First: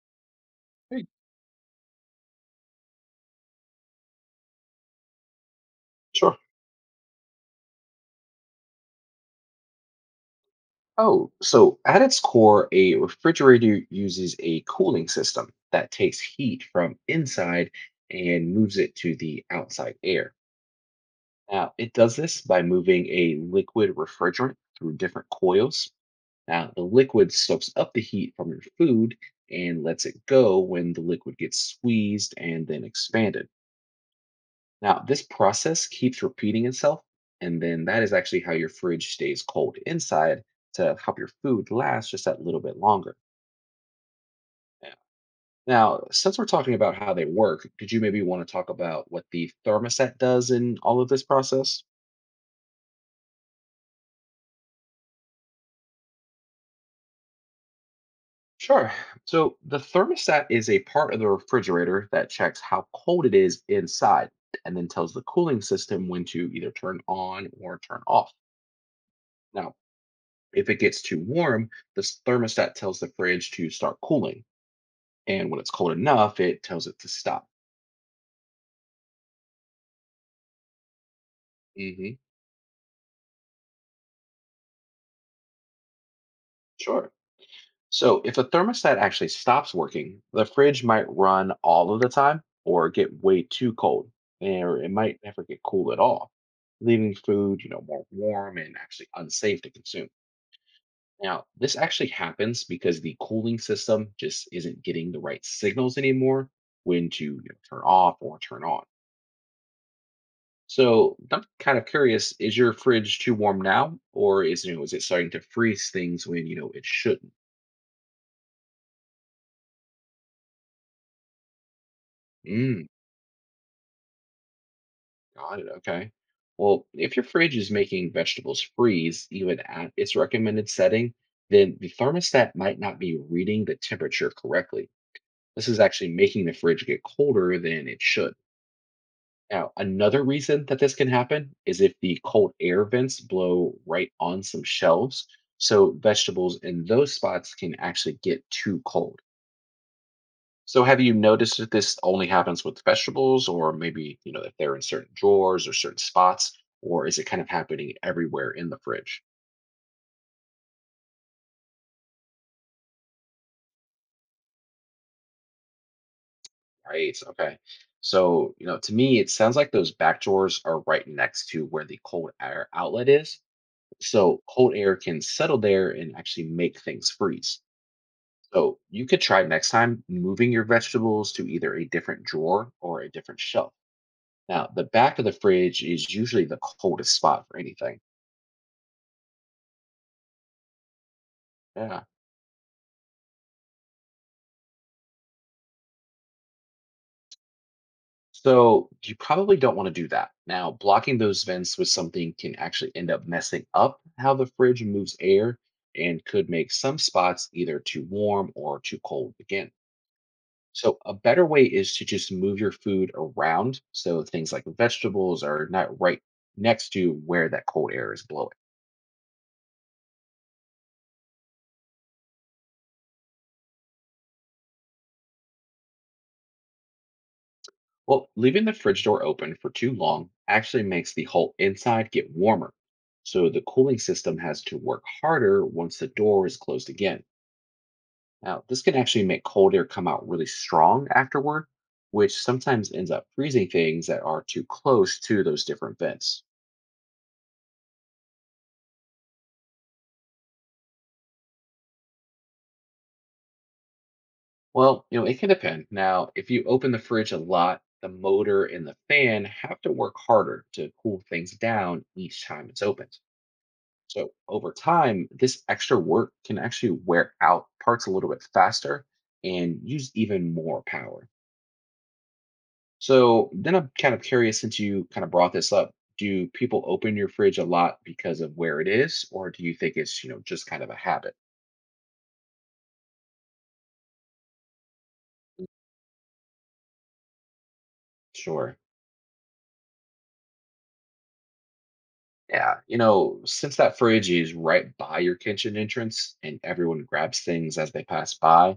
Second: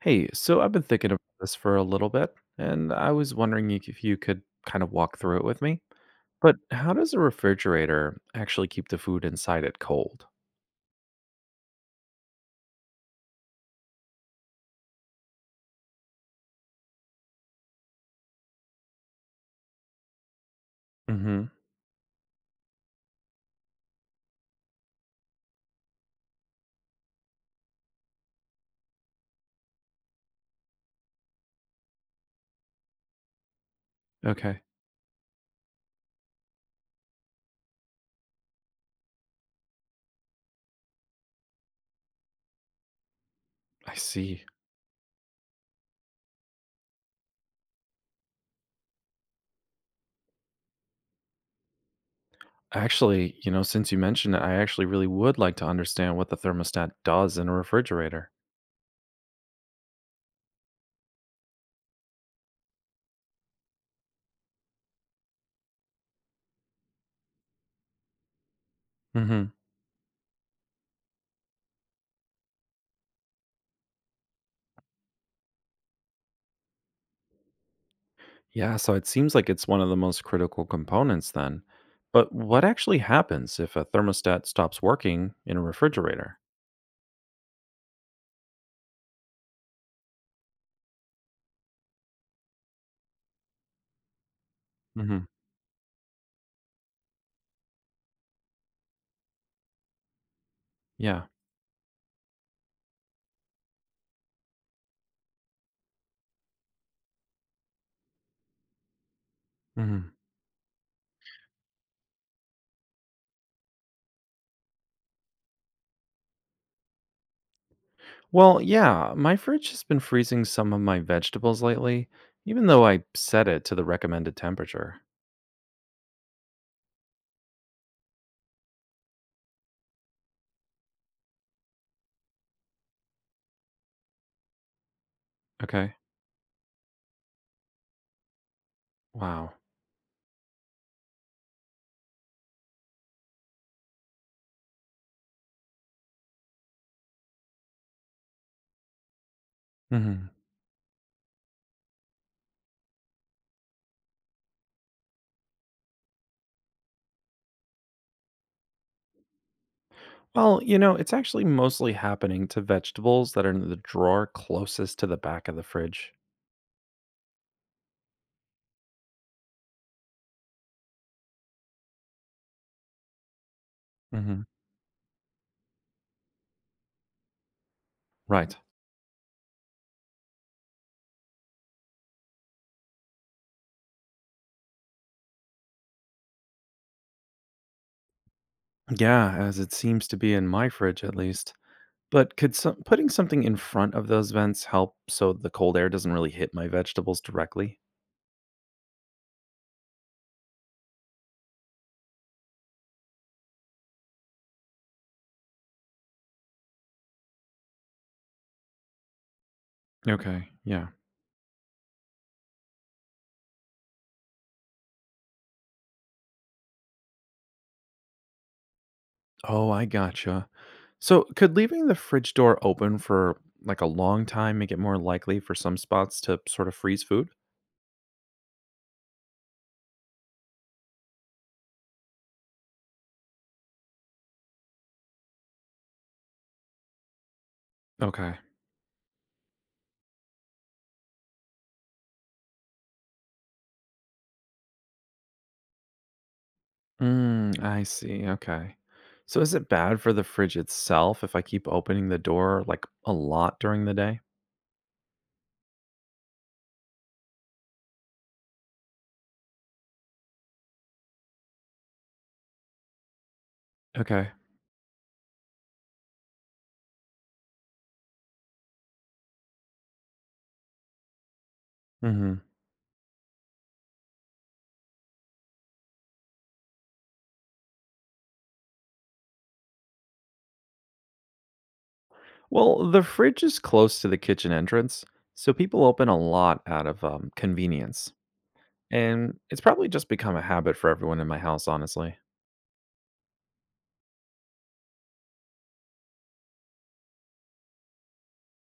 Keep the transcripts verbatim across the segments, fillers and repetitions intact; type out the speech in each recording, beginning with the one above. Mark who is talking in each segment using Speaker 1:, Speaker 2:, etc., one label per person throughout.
Speaker 1: Hey, so I've been
Speaker 2: Hey.
Speaker 1: thinking about this for a little bit, and I was wondering you- if you could kind of walk through it with me.
Speaker 2: Sure.
Speaker 1: But how does a refrigerator actually keep the food inside it cold?
Speaker 2: Oh, so at its core, a refrigerator uses a cooling system that takes heat from inside and moves it to the outside air.
Speaker 1: Hmm.
Speaker 2: Now, it does this by moving a liquid refrigerant through different coils. Now, the liquid soaks up the heat from your food and lets it go when the liquid gets squeezed and then expanded.
Speaker 1: Okay,
Speaker 2: Now, this process keeps repeating itself, and then that is actually how your fridge stays cold inside to help your food last just that little bit longer.
Speaker 1: I see.
Speaker 2: Yeah. Now, since we're talking about how they work, could you maybe want to talk about what the thermostat does in all of this process?
Speaker 1: Actually, you know, since you mentioned it, I actually really would like to understand what the thermostat does in a refrigerator.
Speaker 2: Sure. So, the thermostat is a part of the refrigerator that checks how cold it is inside and then tells the cooling system when to either turn on or turn off.
Speaker 1: Hmm.
Speaker 2: Now, if it gets too warm, this thermostat tells the fridge to start cooling. And when it's cold enough, it tells it to stop.
Speaker 1: Yeah, so it seems like it's one of the most critical components then.
Speaker 2: Hmm.
Speaker 1: But what actually happens if a thermostat stops working in a refrigerator?
Speaker 2: Sure. So if a thermostat actually stops working, the fridge might run all of the time or get way too cold, eh, or it might
Speaker 1: Hmm.
Speaker 2: never get cool at all, leaving food, you know, more warm and actually unsafe to consume.
Speaker 1: Yeah.
Speaker 2: Now, this actually happens because the cooling system just isn't getting the right signals anymore when to, you know, turn off or turn on.
Speaker 1: Mm-hmm.
Speaker 2: So I'm kind of curious, is your fridge too warm now? Or is, you know, it starting to freeze things when you know it shouldn't?
Speaker 1: Well, yeah, my fridge has been freezing some of my vegetables lately, even though
Speaker 2: Mm,
Speaker 1: I set it to the recommended temperature.
Speaker 2: got it. Okay. Well, if your fridge is making vegetables freeze even at its recommended setting, then the thermostat might not be reading the temperature correctly. This is
Speaker 1: Okay.
Speaker 2: actually making the fridge get colder than it should.
Speaker 1: Wow.
Speaker 2: Now, another reason that this can happen is if the cold air vents blow right on some shelves. So vegetables in those spots can actually get too cold.
Speaker 1: Hmm.
Speaker 2: So have you noticed that this only happens with vegetables or maybe, you know, if they're in certain drawers or certain spots, or is it kind of happening everywhere in the fridge?
Speaker 1: Well, you know, it's actually mostly happening to vegetables that are in the drawer closest to the back of the fridge.
Speaker 2: Right. Okay. So, you know, to me, it sounds like those back drawers are right next to where the cold air outlet is.
Speaker 1: Hmm.
Speaker 2: So cold air can settle there and actually make things freeze.
Speaker 1: Right.
Speaker 2: So you could try next time moving your vegetables to either a different drawer or a different shelf. Now, the back of the fridge is usually the coldest spot for anything.
Speaker 1: Yeah, as it seems to be in my fridge at least.
Speaker 2: Yeah.
Speaker 1: But could some, putting something in front of those vents help so the cold air doesn't really hit my vegetables directly?
Speaker 2: So you probably don't want to do that. Now, blocking those vents with something can actually end up messing up how the fridge moves air and could make some spots either too warm or too cold again.
Speaker 1: Okay. Yeah.
Speaker 2: So, a better way is to just move your food around so things like vegetables are not right next to where that cold air is blowing.
Speaker 1: Oh, I gotcha. So, could leaving the fridge door open for like a long time make it more likely for some spots to sort of freeze food?
Speaker 2: Well, leaving the fridge door open for too long actually makes the whole inside get warmer. So the cooling system has to work harder once the door is closed again.
Speaker 1: Okay.
Speaker 2: Now, this can actually make cold air come out really strong afterward, which sometimes ends up freezing things that are too close to those different vents.
Speaker 1: Mm, I see. Okay. So, is it bad for the fridge itself if I keep opening the door like a lot during the day?
Speaker 2: Well, you know, it can depend. Now, if you open the fridge a lot, the motor and the fan have to work harder to cool things down each time it's opened.
Speaker 1: Okay.
Speaker 2: So over time, this extra work can actually wear out parts a little bit faster and use even more power.
Speaker 1: Hmm.
Speaker 2: So then I'm kind of curious, since you kind of brought this up, do people open your fridge a lot because of where it is, or do you think it's, you know, just kind of a habit?
Speaker 1: Well, the fridge is close to the kitchen entrance, so people open a lot out of um, convenience.
Speaker 2: Sure.
Speaker 1: And it's probably just become a habit for everyone in my house, honestly.
Speaker 2: Yeah. You know, since that fridge is right by your kitchen entrance and everyone grabs things as they pass by,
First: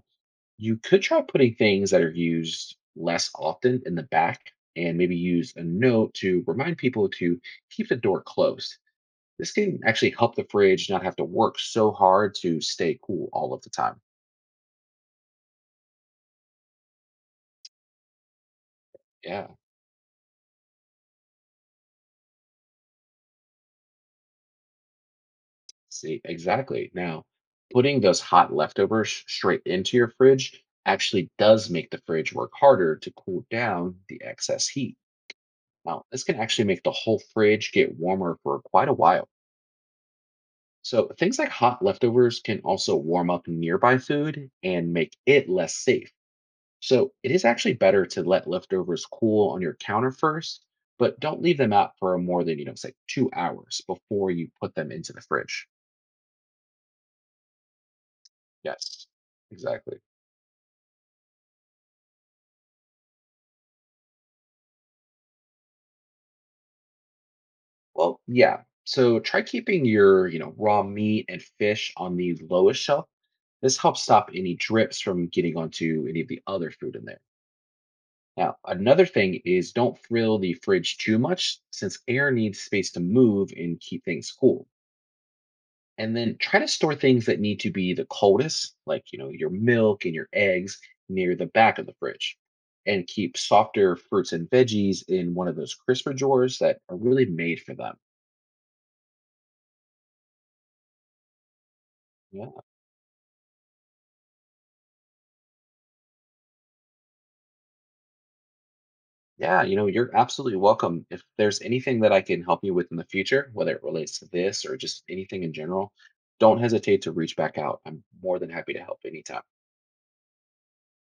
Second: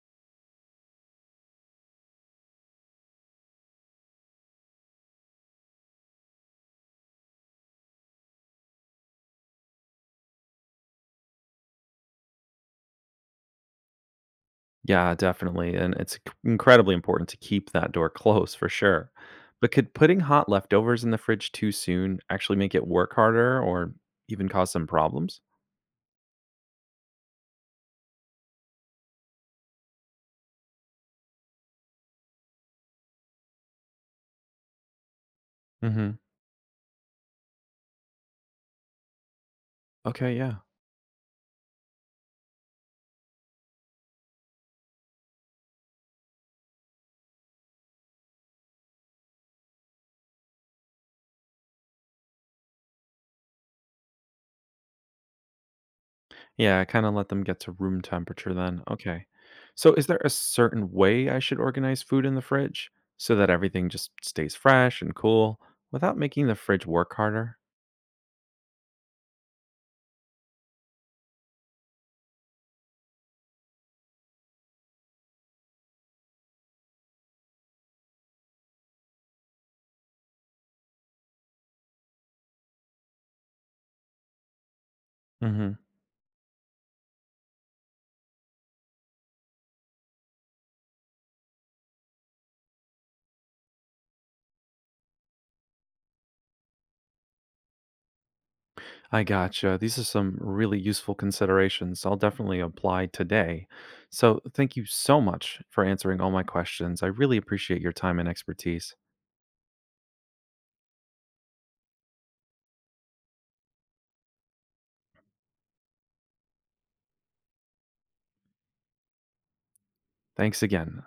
Speaker 2: you could try putting things that are used less often in the back and maybe use a note to remind people to keep the door closed. This can actually help the fridge not have to work so hard to stay cool all of the time.
Speaker 1: Yeah, definitely, and it's incredibly important to keep that door closed for sure.
Speaker 2: Yeah,
Speaker 1: But could putting hot leftovers in the fridge too soon actually make it work harder or even cause some problems?
Speaker 2: see, exactly. Now, putting those hot leftovers straight into your fridge actually does make the fridge work harder to cool down the excess heat. Now,
Speaker 1: Mhm.
Speaker 2: this can actually make the whole fridge get warmer for quite a while.
Speaker 1: Okay, yeah.
Speaker 2: So things like hot leftovers can also warm up nearby food and make it less safe. So it is actually better to let leftovers cool on your counter first, but don't leave them out for more than, you know, say two hours before you put them into the fridge.
Speaker 1: Yeah, kinda let them get to room temperature then,
Speaker 2: Yes.
Speaker 1: okay. So
Speaker 2: Exactly.
Speaker 1: is there a certain way I should organize food in the fridge so that everything just stays fresh and cool without making the fridge work harder?
Speaker 2: Well, yeah. So try keeping your, you know, raw meat and fish on the lowest shelf. This helps stop any drips from getting onto any of the other food in there. Now, another thing is don't fill the fridge too much since air needs space to move and keep things cool.
Speaker 1: Mhm.
Speaker 2: And then try to store things that need to be the coldest, like, you know, your milk and your eggs near the back of the fridge. And keep softer fruits and veggies in one of those crisper drawers that are really made for them.
Speaker 1: I gotcha. These are some really useful considerations I'll
Speaker 2: Yeah.
Speaker 1: definitely apply today. So, thank you so much for answering all my questions. I really appreciate your time and expertise.
Speaker 2: Yeah, you know, you're absolutely welcome. If there's anything that I can help you with in the future, whether it relates to this or just anything in general, don't hesitate to reach back out. I'm more than happy to help anytime.
Speaker 1: Thanks again.